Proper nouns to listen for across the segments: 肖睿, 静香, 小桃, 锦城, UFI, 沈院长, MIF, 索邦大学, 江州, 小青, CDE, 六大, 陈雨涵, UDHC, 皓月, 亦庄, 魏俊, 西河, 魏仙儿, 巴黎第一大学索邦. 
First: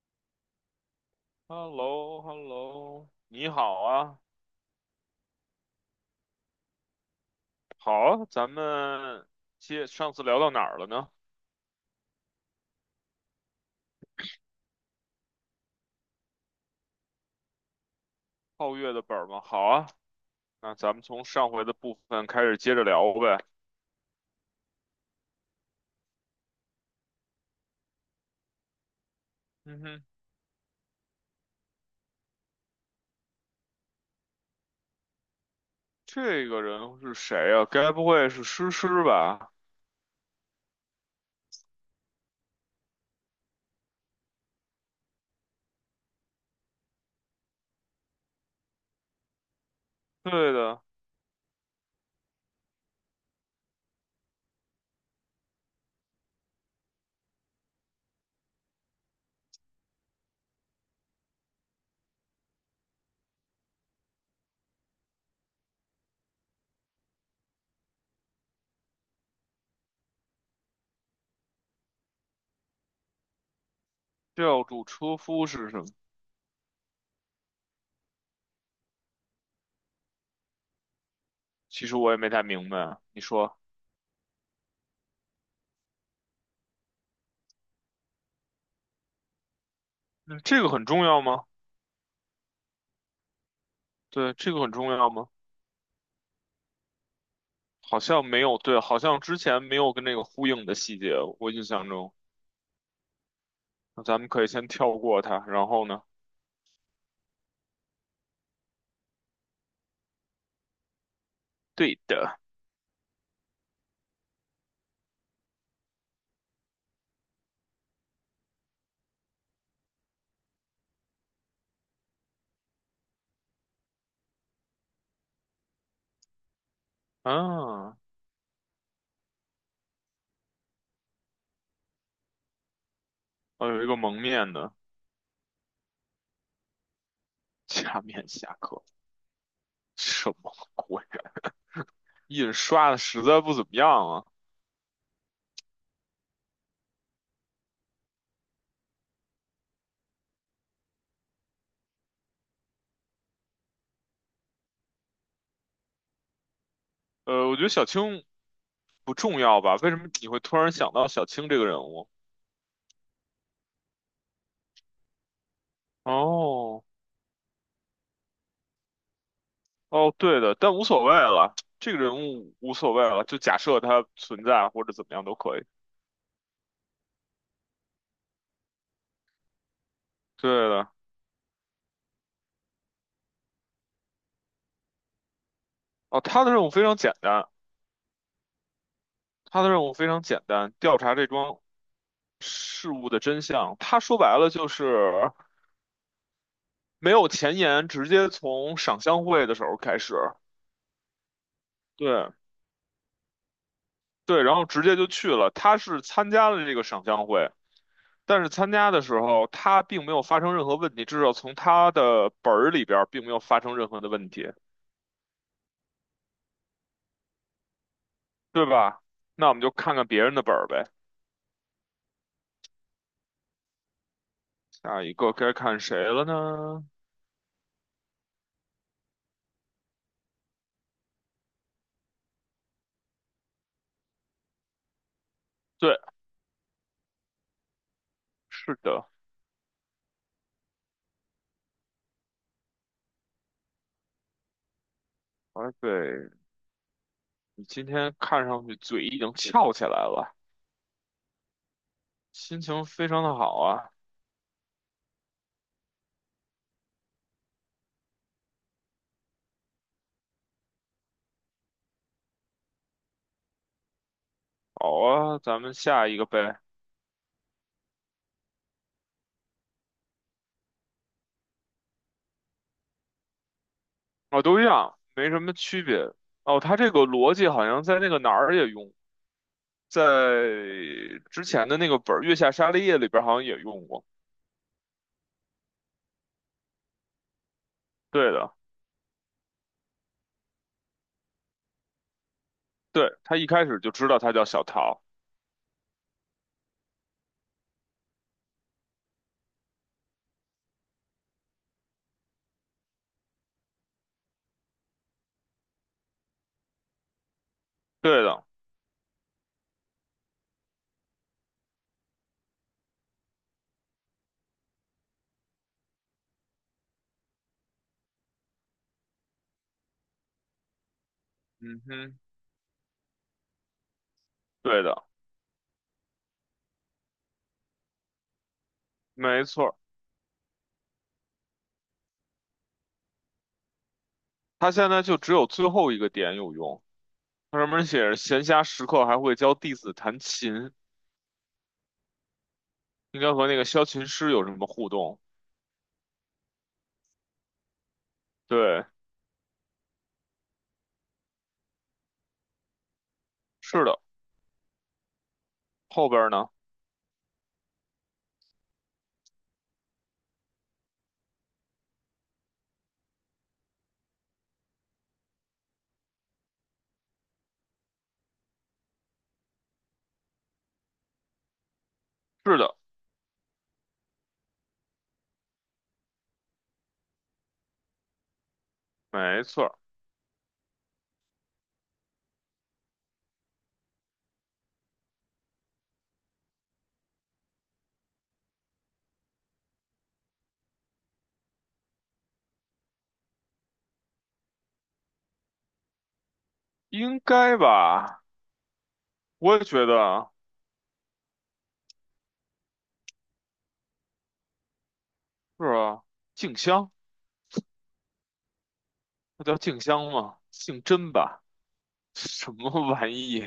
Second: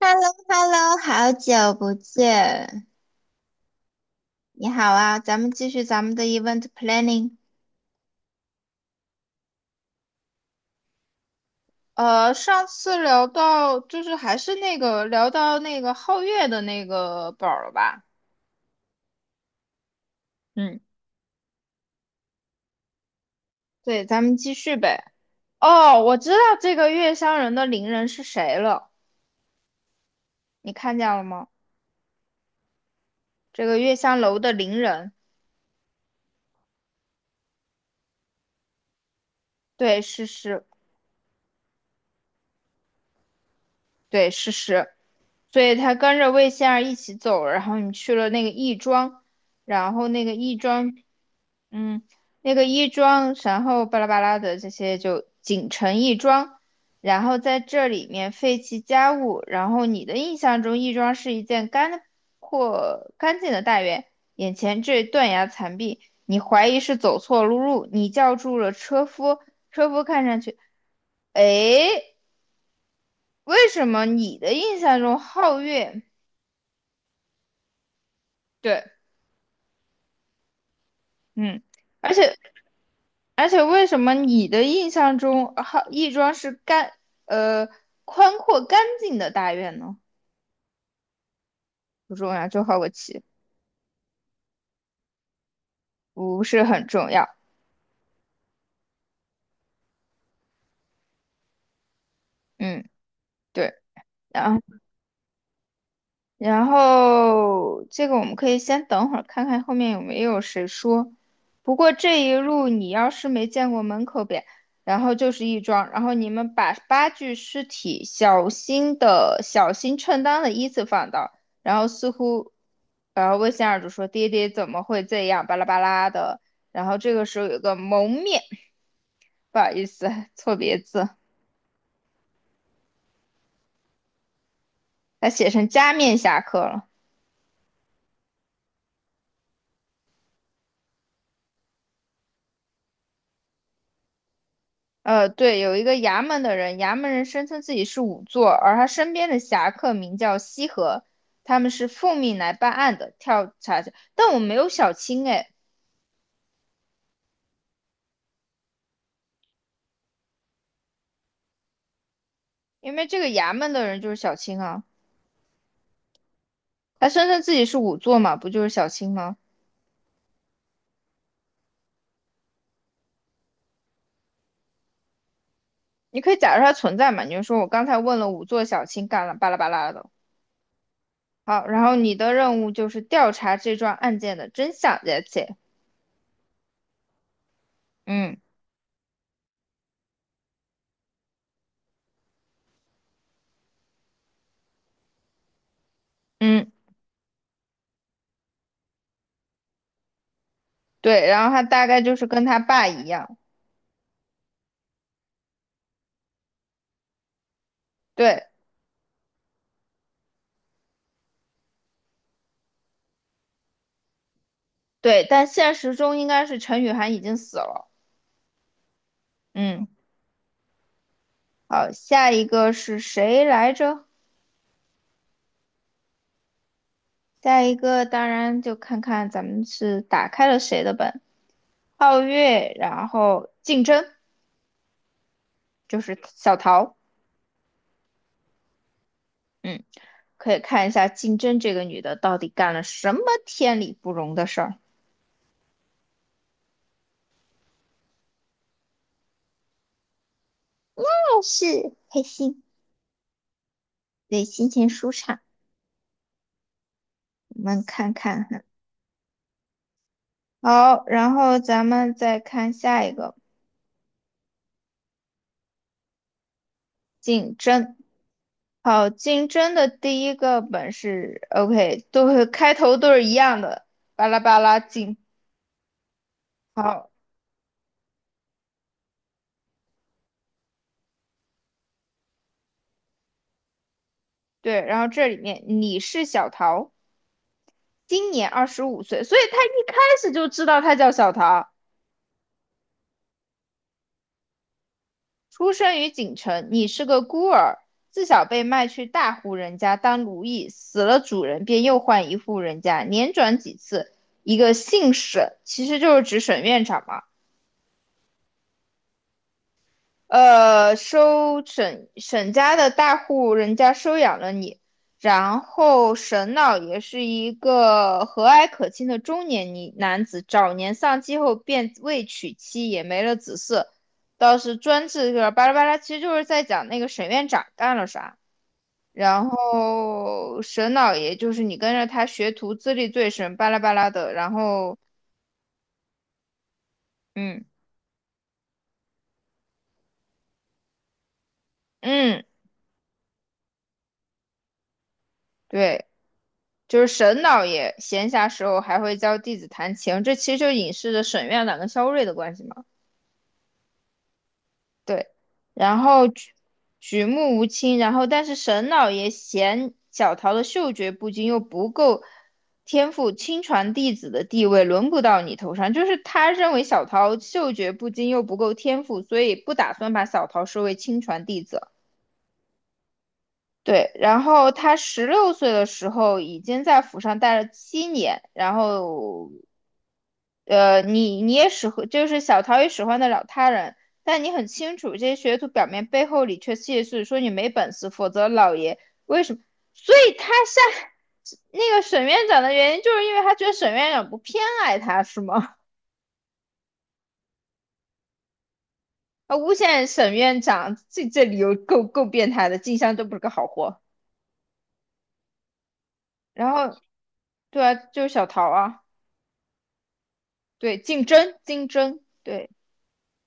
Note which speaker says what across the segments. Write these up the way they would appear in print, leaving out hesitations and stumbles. Speaker 1: Hello hello 好
Speaker 2: h e l
Speaker 1: 久
Speaker 2: l
Speaker 1: 不
Speaker 2: o h e l l
Speaker 1: 见，
Speaker 2: o 你好啊，
Speaker 1: 你好啊，咱们继续咱们的 event planning。
Speaker 2: 好啊，咱们接上次聊到哪儿了呢？
Speaker 1: 上次聊到就是还是那个聊到那个皓月的那个宝儿了吧？
Speaker 2: 皓月的本儿吗？好啊，那
Speaker 1: 嗯，
Speaker 2: 咱们从上回的部分开始接着聊呗。
Speaker 1: 对，咱们继续呗。哦，我知道这个月香人的邻人是谁了，
Speaker 2: 嗯哼，
Speaker 1: 你看见了吗？这个月香楼的邻人，
Speaker 2: 这个人是谁啊？该不会是诗诗吧？
Speaker 1: 对，是是，对，是是，所以他跟着魏仙儿一起走，然后你去了那个亦庄，然后那个
Speaker 2: 对
Speaker 1: 亦
Speaker 2: 的，
Speaker 1: 庄嗯，那个亦庄，然后巴拉巴拉的这些就锦城亦庄，然后在这里面废弃家务，然后你的印象中亦庄是一件干或干净的大院，眼前这断崖残壁，你怀疑是走错路，你叫住了车夫，车夫看上去，哎，为什么你的
Speaker 2: 吊
Speaker 1: 印
Speaker 2: 住
Speaker 1: 象
Speaker 2: 车
Speaker 1: 中
Speaker 2: 夫
Speaker 1: 皓
Speaker 2: 是什么？
Speaker 1: 月，对，嗯，
Speaker 2: 其实我
Speaker 1: 而
Speaker 2: 也没
Speaker 1: 且
Speaker 2: 太明白啊。你
Speaker 1: 而
Speaker 2: 说，
Speaker 1: 且为什么你的印象中，好，亦庄是干，呃，宽阔干净的大院呢？
Speaker 2: 嗯，这个很重要吗？
Speaker 1: 不重要，就好个奇，
Speaker 2: 对，这个很重要吗？
Speaker 1: 不是很重要。
Speaker 2: 好像没有，对，好像之前没有跟那个呼应的细节，我印象中。
Speaker 1: 嗯，对。
Speaker 2: 那咱们可以
Speaker 1: 然
Speaker 2: 先跳过它，然后呢？
Speaker 1: 然后这个我们可以先等会儿看看后面有没有谁说。不过
Speaker 2: 对
Speaker 1: 这一
Speaker 2: 的，
Speaker 1: 路你要是没见过门口边，然后就是一庄，然后你们把八具尸体小心的、小心称当的依次放到。然后似乎，然后魏仙儿就说：“爹爹怎么会这样？巴拉巴拉的。”然后这个时候有个
Speaker 2: 啊，
Speaker 1: 蒙面，不好意思，错别字，
Speaker 2: 我有一个蒙面的
Speaker 1: 他写成加面侠客了。
Speaker 2: 假面侠客，什么鬼？印刷的实在不怎么样啊。
Speaker 1: 对，有一个衙门的人，衙门人声称自己是仵作，而他身边的侠客名叫西河，他们是奉命来办案的，调查者。但我没有小青哎，
Speaker 2: 我觉得小青不重要吧？为什么你会突然想到小青这个人物？
Speaker 1: 因为这个衙门的人就是小青啊，
Speaker 2: 哦，
Speaker 1: 他声称自己是仵作嘛，不就是小青吗？
Speaker 2: 哦，对的，但无所谓了，这个人物无所谓了，就假设他存在或者怎么样都可以。
Speaker 1: 你可以假设他存在嘛，你就说我刚才问了仵作小青干了巴拉巴拉的。
Speaker 2: 对的，
Speaker 1: 好，然后你的任务就是调查这桩案件的真相，that's it。
Speaker 2: 哦，他的任务非常简单，
Speaker 1: 嗯
Speaker 2: 他的任务非常简单，调查这桩事物的真相。他说白了就是。
Speaker 1: 嗯，
Speaker 2: 没有前言，直接从赏香会的时候开始，
Speaker 1: 对，然后他大概就是
Speaker 2: 对
Speaker 1: 跟他爸一样。
Speaker 2: 对，然后直接就去了。他是参加了这个赏香会，但
Speaker 1: 对，
Speaker 2: 是参加的时候他并没有发生任何问题，至少从他的本儿里边儿并没有发生任何的问题，
Speaker 1: 对，但现实中应该是陈雨涵已经死了。
Speaker 2: 对吧？那我们就
Speaker 1: 嗯，
Speaker 2: 看看别人的本儿呗。
Speaker 1: 好，下一个是谁来着？
Speaker 2: 下一个该看谁了呢？
Speaker 1: 下一个当然就看看咱们是打开了谁的本。皓月，然后竞争就
Speaker 2: 对，
Speaker 1: 是小桃。
Speaker 2: 是的，
Speaker 1: 嗯，可以看一下竞争这个女的到底干了什么天理不容的事儿，
Speaker 2: 哎，对，你今天看上去嘴已经翘起来了，
Speaker 1: 但是开
Speaker 2: 心
Speaker 1: 心，
Speaker 2: 情非常的好啊。
Speaker 1: 对，心情舒畅。我们看看，好，然后咱们再看下一个
Speaker 2: 好啊，咱们下一个呗。
Speaker 1: 竞争。好，竞争的第一个本是 OK，都会开头都是一样的，巴拉
Speaker 2: 哦，
Speaker 1: 巴
Speaker 2: 都一
Speaker 1: 拉
Speaker 2: 样，
Speaker 1: 进。
Speaker 2: 没什么区别。哦，他这个
Speaker 1: 好，
Speaker 2: 逻辑好像在那个哪儿也用，在之前的那个本儿《月下沙利叶》里边儿好像也用过。
Speaker 1: 对，然后这里面你是小桃，今
Speaker 2: 对
Speaker 1: 年
Speaker 2: 的，
Speaker 1: 二十五岁，所以他一开始就知道他叫小桃，
Speaker 2: 对，他一开始就知道他叫小桃。
Speaker 1: 出生于锦城，你是个孤儿，自小被卖去大户人家当奴役，死了主人便又换一户人家，连转几次，一个姓沈，其实就是指沈院长嘛。
Speaker 2: 对的，
Speaker 1: 收沈家的大户人家收养了你，然后沈老爷是一个和蔼可亲的中年女男子，早年丧妻后
Speaker 2: 嗯
Speaker 1: 便
Speaker 2: 哼，
Speaker 1: 未娶妻，也没了子嗣，倒是
Speaker 2: 对的，
Speaker 1: 专制就是巴拉巴拉，其实就是在讲那个沈院长干了啥。
Speaker 2: 没
Speaker 1: 然
Speaker 2: 错儿
Speaker 1: 后沈老爷就是你跟着他学徒，资历最深，巴拉巴拉的。然
Speaker 2: 他现
Speaker 1: 后，
Speaker 2: 在就只有最后一个点有用，他
Speaker 1: 嗯
Speaker 2: 上面写着闲暇时刻还会教弟子弹琴，
Speaker 1: 嗯，
Speaker 2: 应该和那个萧琴师有什么互动？
Speaker 1: 对。就是沈老爷闲暇时候
Speaker 2: 对，
Speaker 1: 还会教弟子弹琴，这其实就隐示着沈院长跟肖睿的关系嘛。
Speaker 2: 是的，
Speaker 1: 对，然
Speaker 2: 后边
Speaker 1: 后
Speaker 2: 儿呢？
Speaker 1: 举目无亲，然后但是沈老爷嫌小桃的嗅觉不精，又不够天赋，亲传弟子的地位轮不到你头上。就是他认为小桃嗅觉不精又不够天赋，所以不打算把小桃收为亲传弟子。
Speaker 2: 是的，
Speaker 1: 对，然后他16岁的时候已经在府上待了7年，然
Speaker 2: 没
Speaker 1: 后，
Speaker 2: 错儿
Speaker 1: 你也使唤，就是小桃也使唤得了他人，但你很清楚这些学徒表面背后里却窃是说你没本事，否则老爷为什么？所以他下那个沈院长的原因，就是因为他觉得沈院长不偏爱他，是吗？
Speaker 2: 应该吧？
Speaker 1: 啊，
Speaker 2: 我也
Speaker 1: 诬
Speaker 2: 觉
Speaker 1: 陷
Speaker 2: 得。
Speaker 1: 沈院长，这理由够变态的，静香都不是个好货。
Speaker 2: 是啊，静
Speaker 1: 然
Speaker 2: 香，
Speaker 1: 后，对啊，就是小桃啊。
Speaker 2: 那叫静香吗？姓
Speaker 1: 对，
Speaker 2: 甄
Speaker 1: 竞
Speaker 2: 吧？
Speaker 1: 争，竞 争，
Speaker 2: 什
Speaker 1: 对。
Speaker 2: 么玩意？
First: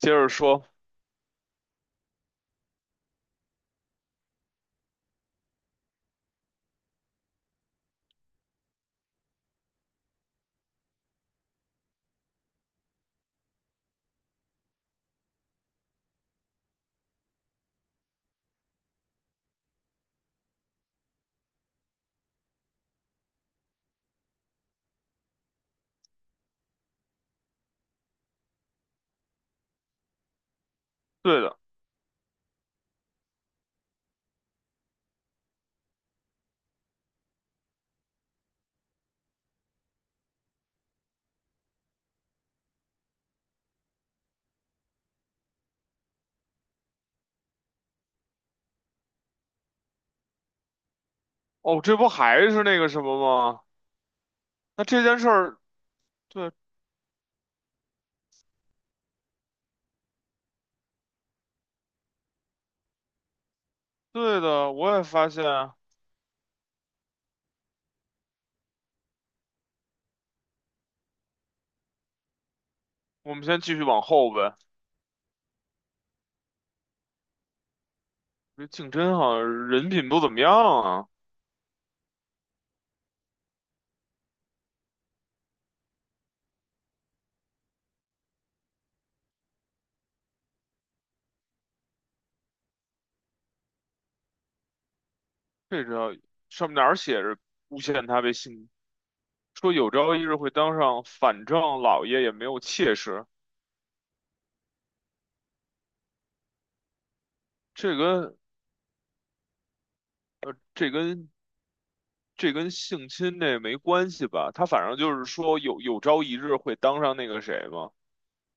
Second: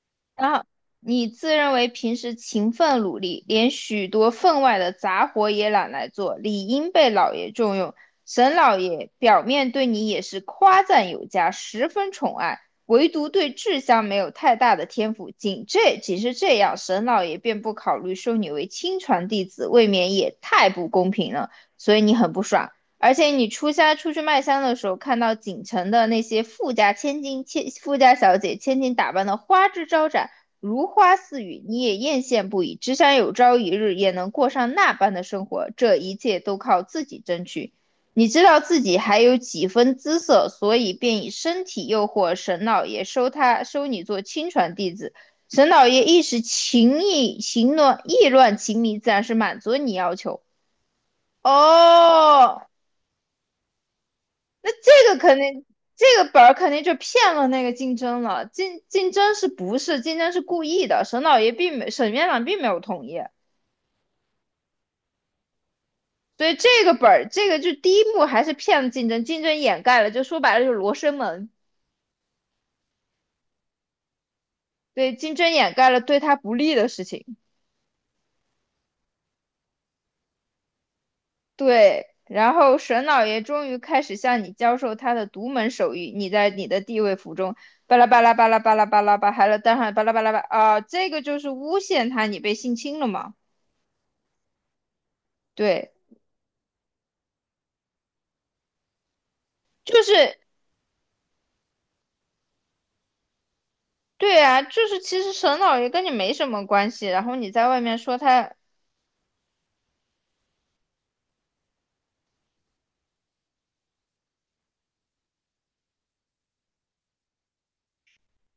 Speaker 2: 接着
Speaker 1: 然
Speaker 2: 说，
Speaker 1: 后你自认为平时勤奋努力，连许多分外的杂活也懒来做，理应被老爷重用。沈老爷表面对你也是夸赞有加，十分宠爱，唯独对志香没有太大的天赋。仅是这样，沈老爷便不考虑收你为亲传弟子，未免也太不公平了。所以你很不爽。而且你出家出去卖香的时候，看到锦城的那些富家千金、千富家小姐、千金打扮的花枝招展，如花
Speaker 2: 对
Speaker 1: 似
Speaker 2: 的，
Speaker 1: 玉，你也艳羡不已。只想有朝一日也能过上那般的生活，这一切都靠自己争取。你知道自己还有几分姿色，所以便以身体诱惑沈老爷收你做亲传弟子。沈老爷一时情意情乱意乱情迷，自然是满足你要求。
Speaker 2: 哦，这不还
Speaker 1: 哦，
Speaker 2: 是那个什么吗？那这
Speaker 1: 这个
Speaker 2: 件事
Speaker 1: 肯
Speaker 2: 儿，
Speaker 1: 定，这个本
Speaker 2: 对
Speaker 1: 儿肯定就骗了那个竞争了。竞争是不是竞争是故意的？沈老爷并没，沈院长并没有同意，
Speaker 2: 对的，我也发现。
Speaker 1: 所以这个本儿，这个就第一幕还是骗了竞争，竞争掩盖了，就说白了就是罗生门，
Speaker 2: 我们先继续往后呗。
Speaker 1: 对，竞争掩盖了对他不利的事情，
Speaker 2: 这静争好像人品不怎么样啊。
Speaker 1: 对。然后沈老爷终于开始向你教授他的独门手艺，你在你的地位府中，巴拉巴拉巴拉巴拉巴拉巴，还有当然巴拉巴拉巴啊，这个就是诬陷他你被性侵了嘛？
Speaker 2: 这
Speaker 1: 对，
Speaker 2: 个上面哪儿写着诬陷他被性，说有
Speaker 1: 就
Speaker 2: 朝一日
Speaker 1: 是
Speaker 2: 会当上反正老爷，也没有妾室。
Speaker 1: 对啊，就是其实沈老爷跟你没什么关系，然后你在外
Speaker 2: 这
Speaker 1: 面说
Speaker 2: 跟
Speaker 1: 他，
Speaker 2: 这跟这跟性侵这没关系吧？他反正就是说有朝一日会当上那个谁嘛。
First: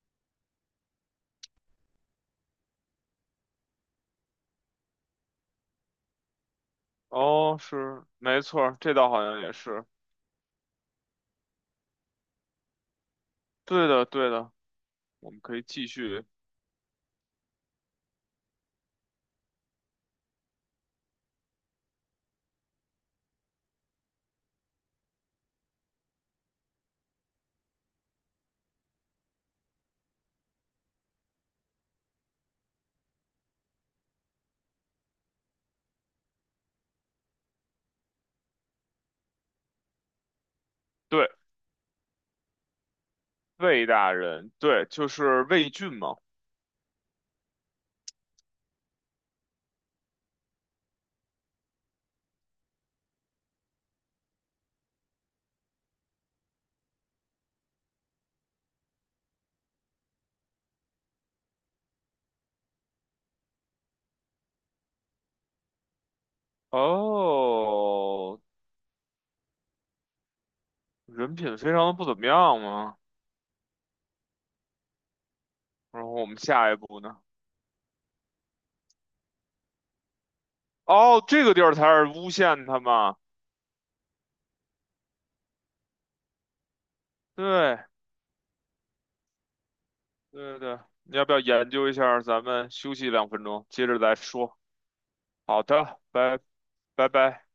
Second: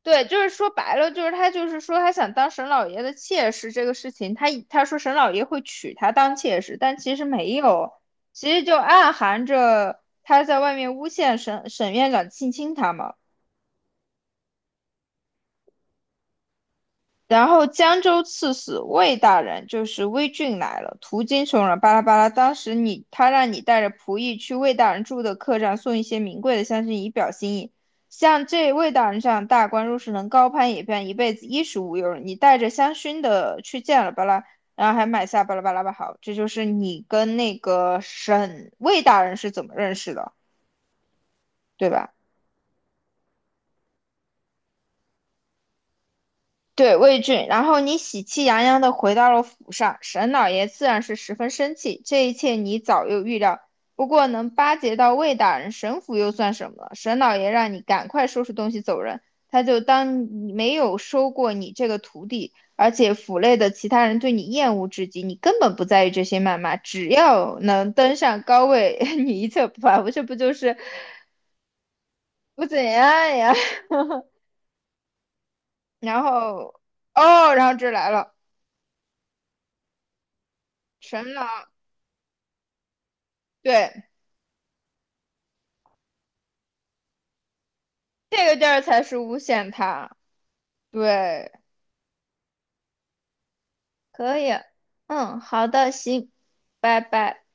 Speaker 1: 对，就是说白了，就是他就是说他想当沈老爷的妾室这个事情，他说沈老爷会娶她当妾室，但其实没
Speaker 2: 哦，
Speaker 1: 有，
Speaker 2: 是，没
Speaker 1: 其实
Speaker 2: 错
Speaker 1: 就
Speaker 2: 儿，这倒
Speaker 1: 暗
Speaker 2: 好像
Speaker 1: 含
Speaker 2: 也是。
Speaker 1: 着他在外面诬陷沈院长性侵他嘛。
Speaker 2: 对的，对的，我们可以继续。
Speaker 1: 然后江州刺史魏大人就是魏俊来了，途经穷人，巴拉巴拉。当时你他让你带着仆役去魏大人住的客栈送一些名贵的香薰以表心意。像这魏大人这样大官，若是能高攀一变，一辈子衣食无忧。你带着香薰的去见了巴拉，然后还买下巴拉巴拉吧。好，这就是你跟那个沈魏大人是怎么认识的，
Speaker 2: 对，
Speaker 1: 对吧？
Speaker 2: 魏大人，对，就是魏俊嘛。
Speaker 1: 对，魏俊，然后你喜气洋洋地回到了府上，沈老爷自然是十分生气。这一切你早有预料，不过能巴结到魏大人，沈府又算什么？沈老爷让你赶快收拾东西走人，他就当你没有收过你这个徒弟。而且府内的其他人对你厌恶至极，你根本不在意这些谩骂，只要能登
Speaker 2: 哦，
Speaker 1: 上高位，你一切不怕。不这不就是
Speaker 2: 人品非常的不怎么样
Speaker 1: 不怎
Speaker 2: 嘛。
Speaker 1: 样呀？
Speaker 2: 然后
Speaker 1: 然
Speaker 2: 我们下一
Speaker 1: 后
Speaker 2: 步呢？
Speaker 1: 哦，然后这来了，
Speaker 2: 哦，
Speaker 1: 沈
Speaker 2: 这
Speaker 1: 老，
Speaker 2: 个地儿才是诬陷他嘛。
Speaker 1: 对。
Speaker 2: 对，
Speaker 1: 这个地儿才是诬陷他，
Speaker 2: 对对，你要不要
Speaker 1: 对，
Speaker 2: 研究一下儿咱们休息2分钟，接着再
Speaker 1: 可以。
Speaker 2: 说。
Speaker 1: 嗯，
Speaker 2: 好
Speaker 1: 好的，
Speaker 2: 的，
Speaker 1: 行，
Speaker 2: 拜
Speaker 1: 拜
Speaker 2: 拜
Speaker 1: 拜。
Speaker 2: 拜。